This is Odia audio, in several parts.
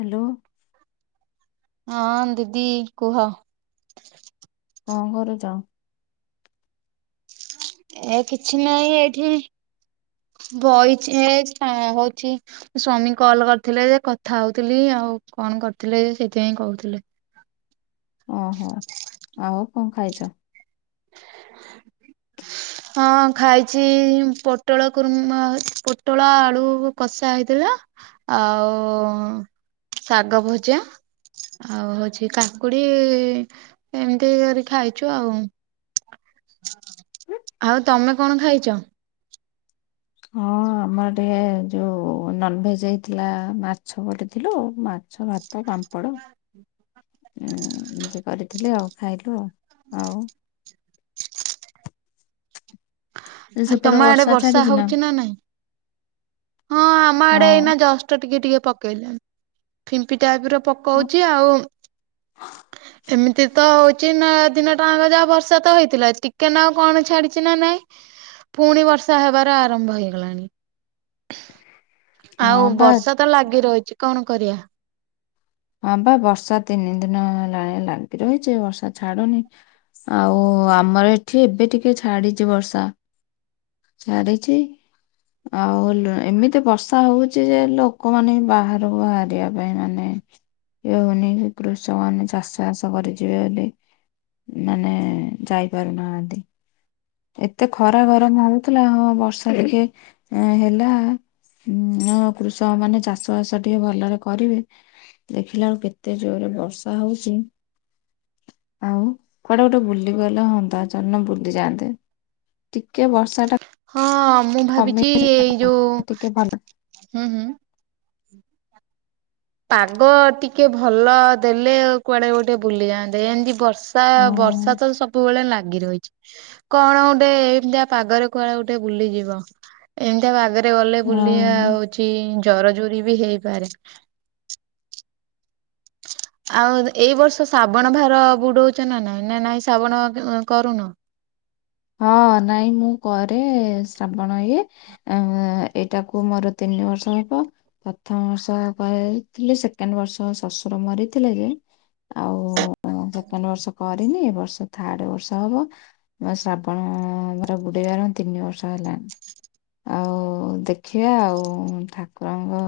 ହ୍ୟାଲୋ। ହଁ ଦିଦି କୁହ। କଣ କରୁଚ? ଏ କିଛି ନାଇଁ ଏଇଠି ବଇଚି ଏ ହଉଚି ସ୍ୱାମୀ କଲ କରିଥିଲେ ଯେ କଥା ହଉଥିଲି ଆଉ କଣ କରିଥିଲେଯେ ସେଥିପାଇଁ କହୁଥିଲେ। ଓହୋ ଆଉ କଣ ଖାଇଚ? ହଁ ଖାଇଛି ପୋଟଳ କୁର୍ମା ପୋଟଳ ଆଳୁ କଷା ହେଇଥିଲା। ଆଉ ଉ ଶାଗ ଭଜା। ଆଉ ହଉଛି କାକୁଡି ଇ ଏମିତି କରି ଖାଇଛୁ ଆଉ। ହଁ ଆଉ ତମେ କଣ ଖାଇଛ? ହଁ ଆମର ଟିକେ ଯଉ ନନଭେଜ ହେଇଥିଲା ମାଛ ପୋଡିଥିଲୁ ମା ଛ ଭାତ ପାମ୍ପଡ଼। ଉଁ ଇନ୍ତି କରିଥିଲି ଆଉ ଖାଇଲୁ ଆଉ ଆଉ? ଏ ଆ ସେପଟେ ତମ ଆଡେ ବର୍ଷା ଛାଡିଛି ହଉଚି ନା ନାହିଁ? ହଁ ଆମ ହଁ ଆଡେ ଏଇନା ଜସ ତ ଟିକେ ଟିକେ ପକେଇଲାଣି ଫିମ୍ପି ଟାଇପର ପକଉଚି ଆଉ। ଏମିତି ତ ହଉଚି ନା ଦିନ ଟାଙ୍କ ଯାହା ବର୍ଷା ତ ହେଇଥିଲା ଟିକେନାକୁ କଣ ଛାଡିଚି ନା ନାଇଁ ପୁଣି ବର୍ଷା ହେବାର ଆରମ୍ଭ ହେଇଗଲାଣି। ହଁ ଆଉ ବା ବର୍ଷା ତ ଲାଗି ରହିଛି କଣ କରିବା। ହଁ ପା ବର୍ଷା ତିନି ଦିନ ହେଲାଣି ଲାଗି ରହିଛି ବର୍ଷା ଛାଡୁନି। ଆଉ ଆମର ଏଠି ଏବେ ଟିକେ ଛାଡିଛି ବର୍ଷା। ଛାଡିଚି ଆଉ ଏମିତି ବର୍ଷା ହଉଚି ଯେ ଲୋକମାନେ ବାହାରକୁ ବାହାରିବା ପାଇଁ ମାନେ ଇଏ ହଉନି କୃଷକ ମାନ ଚାଷ ବାଷ କରିଯିବେ ବୋଲି ମାନେ ଯାଇପାରୁନାହାଁନ୍ତି। ଏତେ ଖରା ଗରମ ହଉଥିଲା ହଁ ବର୍ଷା ଟିକେ ହେଲା ହୁଁ କୃଷକ ମାନେ ଚାଷ ବାସ ଟିକେ ଭଲରେ କରିବେ। ଦେଖିଲା ବେଳୁ କେତେ ଜୋରରେ ବର୍ଷା ହଉଚି। ଆଉ କୁଆଡେ ଗୋଟେ ବୁଲି ଗଲେ ହନ୍ତା ଜନ ବୁଲି ଯାଆନ୍ତେ। ଟିକେ ବର୍ଷା ଟା ହଁ ମୁଁ ଭାବିଛି କମେଇ ଏଇ ଯୋଉ ଟିକେ ଭଲ ହୁଁ ହୁଁ ପାଗ ଟିକେ ଭଲ ଦେଲେ କୁଆଡେ ଗୋଟେ ବୁଲିଯାଆନ୍ତେ ଏମିତି ବର୍ଷ ବର୍ଷା ହଁ ବର୍ଷା ତ ସବୁବେଳେ ଲାଗି ରହିଛି। କଣ ଗୁଟେ ଏମିତିଆ ପାଗରେ କୁଆଡେ ଗୁଟେ ବୁଲିଯିବ ଏମିତିଆ ପାଗରେ ରେ ଗଲେ ବୁଲି ଆଉ ହଁ। ହଉଚି ଜର ଜୁରି ବି ହେଇପାରେ। ଆଉ ଏଇ ବର୍ଷ ଶାବଣ ଭାର ବୁଡଉଛ ନା ନାଇଁ ନା ନାଇଁ ଶାବଣ କରୁନ? ହଁ ନାଇଁ ମୁଁ କରେ ଶ୍ରାବଣ ଇଏ। ଆ ଏଇଟାକୁ ମୋର ତିନି ବର୍ଷ ହେବ। ପ୍ରଥମ ବର୍ଷ କରିଥିଲି ସେକେଣ୍ଡ ବର୍ଷ ଶଶୁର ମରିଥିଲେ ଯେ ଆଉ ସେକେଣ୍ଡ୍ ବର୍ଷ କରିନି ଏ ବର୍ଷ ଥାର୍ଡ ବର୍ଷ ହବ ଶ୍ରାବ [unintelligible] ମୋର ବୁଡ଼େଇବାର ତିନି ବର୍ଷ ହେଲାଣି। ଆଉ ଦେଖିବା ଆଉ ଠାକୁରଙ୍କ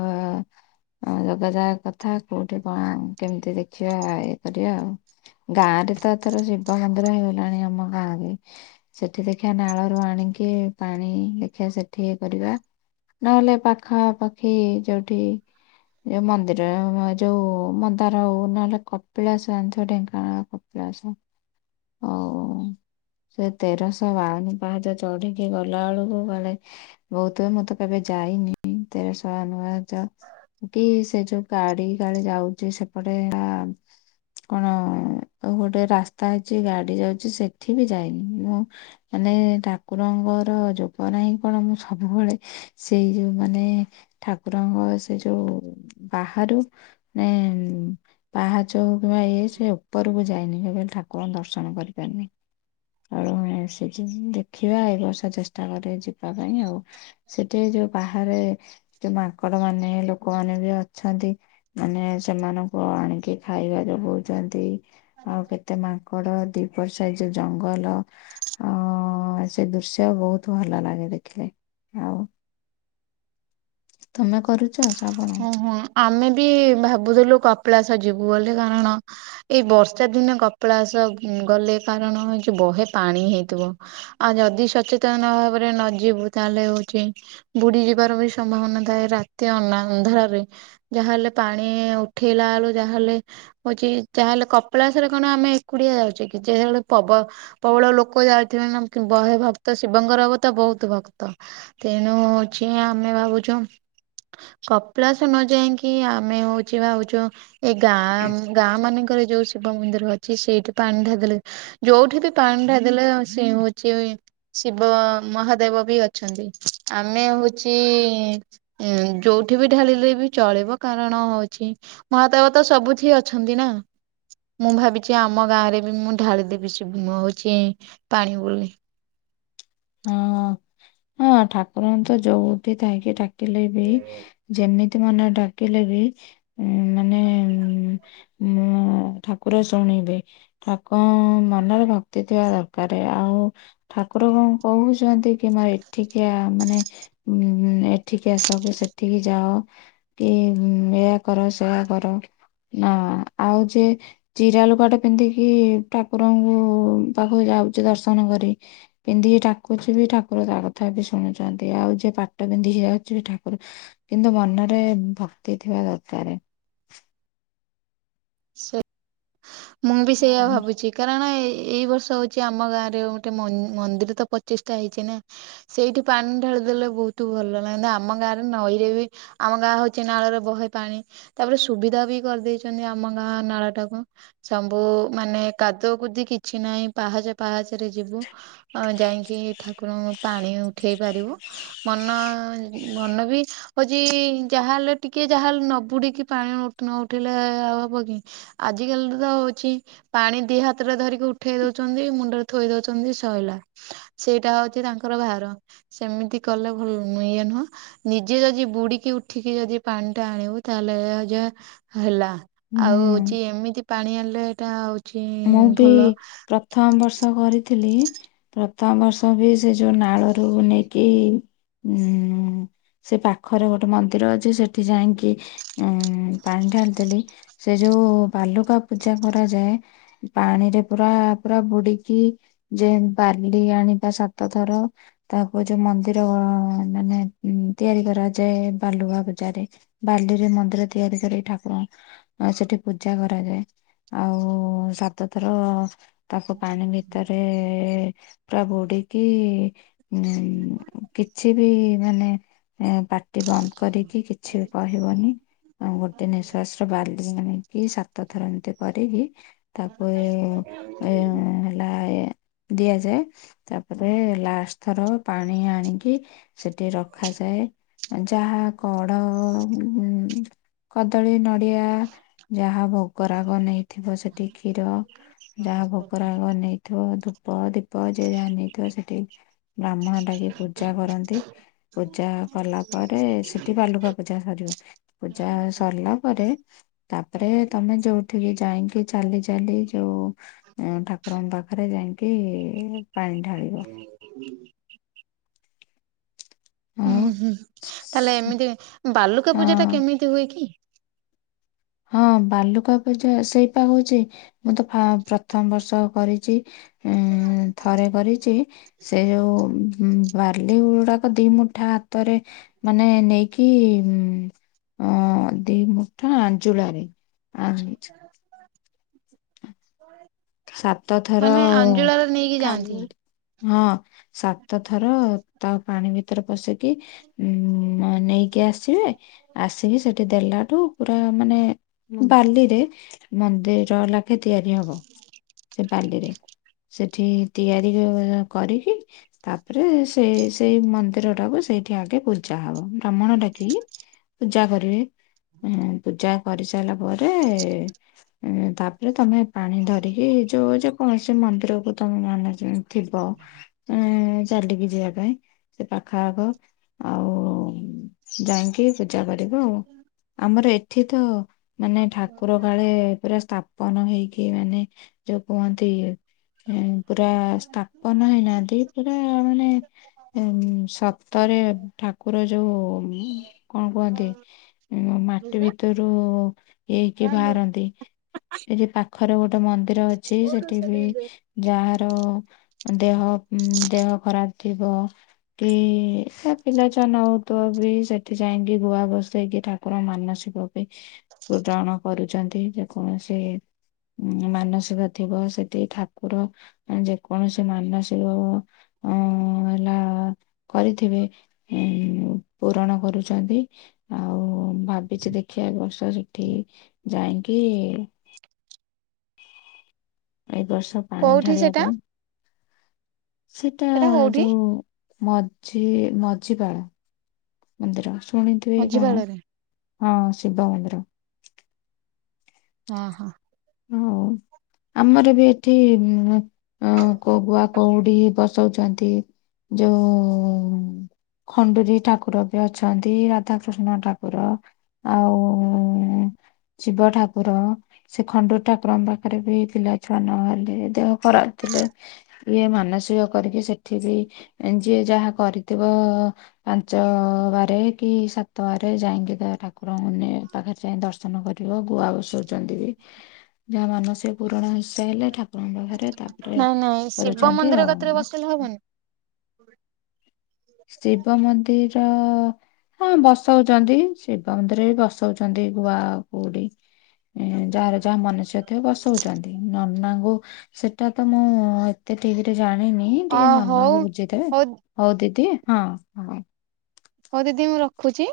ଆଉ ଯୋଗାଯାଗ କଥା କୋଉଠି କଣ କେମିତି ଦେଖିବା ଇଏ କରିବା ଆଉ। ଗାଁ ରେ ତ ଏଥର ଶିବ ମନ୍ଦିର ହେଇଗଲାଣି ଆମ ଗାଁରେ। ସେଠି ଦେଖିବା ନାଳରୁ ଆଣିକି ପାଣି ଦେଖିବା ସେଠି ଇଏ କରିବା। ନହେଲେ ପାଖାପାଖି ଯୋଉଠି ଯୋଉ ମନ୍ଦିର ଯୋଉ ମନ୍ଦାର ହଉ ନହେଲେ କପିଳାସ ଜାଣିଥିବ ଢେଙ୍କାନଳ କପିଳାସ ଆଉ ସେ ତେରଶହ ବାଉନ ପାହାଚ ଚଢି଼କି ଗଲା ବେଳକୁ କାଳେ ବହୁତ୍ ହୁଏ ମୁଁ ତ କେବେ ଯାଇନି ତେରଶହ ବାଉନ୍ ପାହାଚ। କି ସେ ଯୋଉ ଗାଡ଼ି କାଲେ ଯାଉଛି ସେପଟେ‌ ହେଲା କଣ ଗୋଟେ ରାସ୍ତା ହେଇଛି ଗାଡ଼ି ଯାଉଛି ସେଠି ବି ଯାଇନି। ମୁଁ ମାନେ ଠାକୁରଙ୍କର ଯୋଗ ନାହିଁ କଣ ମୁଁ ସବୁବେଳେ ସେଇ ଯୋଉ ମାନେ ଠାକୁରଙ୍କ ସେ ଯୋଉ ବାହାରୁ ଏଁ ପାହାଚ ପୁରା ଇଏ ହେଇଛି ସେ ଉପରକୁ ଯାଇନି କେବେ ଠାକୁରଙ୍କୁ ଦର୍ଶନ କରିପାରିନି। ଆଉ ଦେଖିବା ଏଇ ବର୍ଷ ଚେଷ୍ଟା କରିବା ଯିବା ପାଇଁ ଆଉ। ସେଠି ଯୋଉ ବାହାରେ ଯୋଉ ମାଙ୍କଡ଼ ମାନେ ଲୋକମାନେ ବି ଅଛନ୍ତି। ମାନେ ସେମାନଙ୍କୁ ଆଣିକି ଖାଇବା ଯୋଗଉଛନ୍ତି। ଆଉ କେତେ ମାଙ୍କଡ଼ ଦି ପଟ ସାଇଡି଼ ଯୋଉ ଜ ଜଙ୍ଗଲ ଅ ସେ ଦୃଶ୍ୟ ବହୁତ୍ ଭଲ ଲାଗେ ଦେଖିଲେ ଆଉ। ତମେ କରୁଚ ଶ୍ରାବଣ? ଓହୋ ଆମେ ବି ଭାବୁଥିଲୁ କପିଳାସ ଜିବୁ ବୋଲି କାରଣ ଏଇ ବର୍ଷା ଦିନେ କପିଳାସ ଗଲେ କାରଣ [unintelligible] ବହେ ପାଣି ହେଇଥିବ। ଆଉ ଯଦି ସଚେତନ ଭାବରେ ନ ଯିବୁ ତାହେଲେ ହଉଛି ବୁଡ଼ି ଯିବାର ବି ସମ୍ଭାବନା ଥାଏ ରାତି ଅନା ଅନ୍ଧାରରେ ରେ। ଯାହାହେଲେ ପାଣି ଉଠେଇଲା ବେଳୁ ଯାହା ହେଲେ ହଉଛି ଯାହାହେଲେ କପିଳାସରେ କଣ ଆମେ ଏକୁଟିଆ ଯାଉଛେ କି [unintelligible] ପବ- ପ୍ରବଳ ଲୋକ ଯାଉଥିବେ ନା ବହେ ଭକ୍ତ ଶିବଙ୍କର ତ ବହୁତ୍ ଭକ୍ତ। ତେଣୁ ହଉଚି ଆମେ ଭାବୁଛୁ କପିଳାସ ନ ଯାଇକି ଆମେ ହଉଚୁ ଭାବୁଚୁ ଏଇ ଗାଁ ଗାଁ ମାନଙ୍କରେ ଯୋଉ ଶିବ ମନ୍ଦିର ଅଛି ସେଇଠି ପାଣି ଢ଼ାଳି ଦେଲେ ଯୋଉଠି ବି ପାଣି ଢ଼ାଳି ଦେଲେ ସେ ହଉଛି ଶିବ ମହାଦେବ ବି ଅଛନ୍ତି ଆମେ ହଉଚି ଯୋଉଠି ବି ଢା଼ଳିଲେ ବି ଚଳିବ କାରଣ ହଉଚି ମହାଦେବ ତ ସବୁଠି ଅଛନ୍ତି ନା। ମୁଁ ଭାବିଛି ଆମ ଗାଁ ରେ ବି ମୁଁ ଢ଼ାଳି ଦେବି ଶିବ ହୋଉଛି ପାଣି ବୋଲି। ହଁ ହଁ ଠାକୁରଙ୍କୁ ତ ଯୋଉଠି ଥାଇକି ଡ଼ାକିଲେ ବି ଯେମି ମନ ଡ଼ାକିଲେ ବି ମାନେ ଉଁ ଠାକୁର ଶୁଣିବେ। [unintelligible] ମନରେ ଭକ୍ତି ଥିବା ଦରକାର ଆଉ ଠାକୁର କଣ କହୁଛନ୍ତି କି ମା ଏଠିକି ଆ ମାନେ ଉଁ ଏଠିକି ଆସ କି ସେଠିକି ଯାଅ। କି ଏଇଆ କର ସେଇଆ କର ନା ଆଉ ଯେ ଚିରା ଲୁଗାଟେ ପିନ୍ଧିକି ଠାକୁରଙ୍କୁ ପାଖକୁ ଯାଉଛି ଦର୍ଶନ କରି ପିନ୍ଧିକି ଠା କୁଛୁବି ଠାକୁର ତା କଥା ବି ଶୁଣୁଛନ୍ତି ଆଉ ଯିଏ ପାଟ ବିନ୍ଧି ଯାଉଚି ଠାକୁର କିନ୍ତୁ ମନରେ ଭକ୍ତି ଥିବା ଦରକାର। ସେ ମୁଁ ବି ସେଇଆ ହଁ। ଭାବୁଚି। କାରଣ ଏଇ ବର୍ଷ ହଉଚି ଆମ ଗାଁ ରେ ଗୋଟେ ମନ୍ଦିର ତ ପଚିଶ ଟା ହେଇଚି। ସେଇଠି ପାଣି ଢାଳି ଦେଲେ ବୋହୁତ ଭଲ ଲାଗତା ଆମ ଗାଁରେ ନଈରେ ବି ଆମ ଗାଁ ହୋଉଚି ନାଳରେ ବହେ ପାଣି ତାପରେ ସୁବିଧା ବି କରିଦେଇଚନ୍ତି ଆ ଆମ ଗାଁ ନଳ ଟାକୁ ସବୁ ମାନେ କାଦୁଅ କୁଦି କିଛି ନାହିଁ ପାହାଚ ଫାହାଚରେ ଯିବୁ। ଯାଇଙ୍କି ଠାକୁରଙ୍କୁ ପାଣି ଉଠେଇ ପାରିବୁ ମନ ମନ ବି ହୋଉଚି ଯାହାହେଲେ ଟିକେ ଯାହାହେଲେ ନବୁଡିକି ପାଣି ନ ଉଠିଲେ ଆଉ। ହବ କି ଆଜିକାଲି ତ ହୋଉଚି ପାଣି ଦି ହାତରେ ଧରିକି ଉଠେଇ ଦଉଛନ୍ତି, ମୁଣ୍ଡରେ ଥୋଇ ଦଉଛନ୍ତି ସଇଲା। ସେଇଟା ହୋଉଚି ତାଙ୍କର ଭାର ସେମିତି କଲେ ଭଲ ଇଏ ନୁହଁ। ନିଜେ ଯଦି ବୁଡିକି ଉଠିକି ଯଦି ପାଣି ଟା ଆଣିବୁ ତାହେଲେ ଯ ହେଲା। ଆଉ ହୁଁ। ହଉଛି ଏମିତି ପାଣି ଆଣିଲେ ଏଟା ହଉ। ମୁଁ ବି ପ୍ରଥମ ବର୍ଷ କରିଥିଲି ପ୍ରଥମ ବର୍ଷ ବି ସେ ଯୋଉ ନାଳରୁ ବୁ ନେଇେଇକି ଉଁ ସେ ପାଖରେ ଗୋଟେ ମନ୍ଦିର ଅଛି ସେଠି ଯାଇକି ଉ ପାଣି ଢାଳିଥିଲି [unintelligible] ସେ ଯୋଉ ବାଲୁକା ପୂଜା କରାଯାଏ। ପାଣିରେ ପୁରା ପୁରା ବୁଡିକି ଯେ ବାଲି ଆଣିବା ସାତ ଥର। ତାକୁ ଯୋଉ ମନ୍ଦିର ମାନେ ତିଆରି କରାଯାଏ ବାଲୁକା ବାଲିରେ ମନ୍ଦିର ତିଆରି କରେ ଠାକୁର ସେଠି ପୂଜା କରାଯାଏ ଆଉ ସାତଥର ତାକୁ ପାଣି ବି ତରେ ପୁରା ବଢିକି ଉ କିଛି ବି ମାନେ ଏ ପାଟି ବନ୍ଦ କରିକି କିଛି କହିବନି। ଆଉ ଗୋଟେ ନିଶବାସ ର ବାଲି ଆଣିକି ସାତ ଥର ଏମିତି କରି। ତାପରେ ଏ ହେଲା ଏ ଦିଆଯାଏ ତାପରେ ଲାଷ୍ଟ ଥର ପାଣି ଆଣିକି ସେଠି ରଖାଯାଏ ଯାହା କଡ କଦଳୀ ନଡିଆ ଯାହା ଭୋ କରାଗ ନେଇଥିବ ସେଠି କ୍ଷୀର ଯାହା ଭୋକରାଗ ନେଇ ଥିବ ଧୂପ ଦୀପ ଯଏ ଯାହା ନେଇଥିବ ସେଠି ବ୍ରାହ୍ମଣ ଲାଗି ପୂଜା କରନ୍ତି। ପୂଜା କଲା ପରେ ସେଠି ବାଲୁକା ପୂଜା ସରିବ। ପୂଜା ହୁଁ ସରିଲା ପରେ ତାପରେ ତମେ ଯୋଉଠିକି ଯାଇକି ଚାଲି ଚାଲି ଯୋଉ ଠାକୁରଙ୍କ ପାଖରେ ଯାଇକି ପାଣି ଢାଳିବ। ହ ହୁଁ ହୁଁ ଆଉ ହୁଁ ତାହେଲେ ଏମିତି ବାଲୁକା ପୂଜା ଟା ହଁ। କେମିତି ହୁଏ କି? ହଁ ବାଲୁକା ପୂଜା ସେଇପା ହୋଉଚି ମୁଁ ତ ପ୍ରଥମ ବର୍ଷ କରିଚି ଉ ଥରେ କରିଚି ସେ ଯୋଉ ବା ଖାଲି ଗ ଗୁଡାକ ଦି ମୁଠା ହାତରେ ମାନେ ନେଇକି ଅଁ ଦି ମୁଠା ଆଞ୍ଜୁଳାରେ ଆ [unintelligible] ସାତଥର ମାନେ ଅଞ୍ଜୁଳାରେ ନେଇକି ଯାଆନ୍ତି। [unintelligible] ହଁ। ସାତ ଥର ତାଉ ପାଣି ଭିତରେ ପଶିକି ଉଁ ନେଇକି ଆସିବେ ଆସିକି ସେଠି ଦେଲାଠୁ ପୁରା ମାନେ ବାଲିରେ ମନ୍ଦିର ଲାଖେ ତିଆରି ହବ। ସେ ବାଲିରେ ସେଠି ତିଆରି କରିକି ତାପରେ ସେଇ ସେଇ ମନ୍ଦିର ଟାକୁ ସେଇଠି ଆଗେ ପୂଜା ହବ ବ୍ରାହ୍ମଣଟାକି। ପୂଜା କରିବେ। ଏହେଁ, ପୂଜା କରି ସାରିଲା ପରେ ଏଁ, ତାପରେ ତୋମେ ପାଣି ଧର ଟିକି ଯୋଉ ଯେ କୌଣସି ମନ୍ଦିରକୁ ତୋମ ମାନସିକ ଥିବ। ଏଁ, ଚାଲିକି ଯିବା ପାଇଁ ସେ ପାଖ ଆଖ। ଆଉ ଯାଇଁକି ପୂ ଜା କରିବ ଆଉ। ଆମର ଏଠି ତ ମାନେ ଠାକୁର କାଳେ ପୁରା ସ୍ଥା ପନ ହେଇକି ମାନେ ଯୋଉ କୁହନ୍ତି ହେଁ ପୁରା ସ୍ଥାପନ ହେଇନାହାନ୍ତି। ପୁରା ମାନେ ଏ ଉଁ, ସତରେ ଠାକୁର ଯୋଉ କଣ କୁହନ୍ତି? ଉଁ, ମାଟି କୋଉଠି ଭିତରୁ ହେଇକି ସେଟା ବାହାରନ୍ତି। ଏଠି ପାଖରେ ଗୋଟେ ମନ୍ଦିର ଅଛି ସେଠି ବି ଯାହାର ଦେହ ଉଁ, ଦେହ ଖରାପ ଥିବ। କି କା ପିଲା ଛୁଆ ନ ହଉଥୁବ ବି ସେଠି ଯାଇକି ଗୁଆ ବସେଇକି ଠାକ କୁର ମାନସିକ ବି ପୂରଣ କରୁଛନ୍ତି। ଯେକୌଣସି ଉଁ, ମାନସିକ ଥିବ ସେଠି ଠାକୁର ଏ ଯେକୌଣସି ମାନସିକ ଓ ଅଁ, ହେଲା କରିଥିବେ ଏଁ, ଉ, ପୂରଣ କରୁଛନ୍ତି। ଆଉ ଭାବିଛି ଦେଖିଆ ଏ ବର୍ଷ ସେଠି ଯାଇଁକି ଏ ବର୍ଷ ପାଣି ଢାଳିବା ପାଇଁ, ସେଟା ଯୋଉ ମଝି ମଝିପାଳ ମନ୍ଦିର ଶୁଣିଥିବେ କଣ? ମଝିପାଳରେ। ହଁ ଶିିବ ମନ୍ଦିର। ଅଁ, ହଁ। ଆଉ ଆମର ବି ଏଠି ଉଁ, ଅଁ, କ-ଗୁଆ କଉଡି ବସଉଛନ୍ତି। ଯୋଉ ଉଁ, ଖଣ୍ଡୁରୀ ଠାକୁର ବି ଅଛନ୍ତି ରାଧାକୃଷ୍ଣ ଠାକୁର। ଆଉ ଶିବ ଠାକୁର। ଖଣ୍ଡୁ ଠାକୁରଙ୍କ ପାଖରେ ବି ପିଲା ଛୁଆ ନହେଲେ, ଦେହ ଖରାପ ଥିଲେ ଇଏ ମାନସିକ କରିକି ସେଠି ବି ଏଁ, ଯିଏ ଯାହା କରିଥିବ ପାଞ୍ଚ ବାରେ କି ସାତ ବାର ଯାଇକି ତା ଠାକୁରଙ୍କୁ ନେ ପାଖରେ ଯାଇ ଦର୍ଶନ କରିବ ଗୁଆ ବସଉଛନ୍ତି ବି। ଯାହା ମାନସିକ ପୁରଣ ହେଇ ସେ ହେଲେ ଠାକୁରଙ୍କ ଘରେ ତାପରେ ନାଇଁ ନାଇଁ ଶିବ କରୁଛନ୍ତି। ମନ୍ଦିର ଆଉ କତିରେ ଏ ବସିଲେ ହବନି? ଶିବ ମନ୍ଦିର ହଁ ବସଉଚନ୍ତି ଶିବ ମନ୍ଦିର ରେ ବି ବସଉଛନ୍ତି ଗୁଆ କଉଡି। ଏଁ, ଯାହାର ଯାହା ମାନସିକ ଥିବ ବସଉଚନ୍ତି। ନନାଙ୍କୁ ସେଟା ତ ମୁଁ ଏତେ ଠିକ୍ ରେ ଜାଣିନି ଅ ଟିକେ ହଉ ନନାଙ୍କୁ ବୁଝିଥେବେ। ହଉ ଦିଦି ହଁ, ହଁ। ହଉ ଦିଦି ମୁଁ ରଖୁଛି।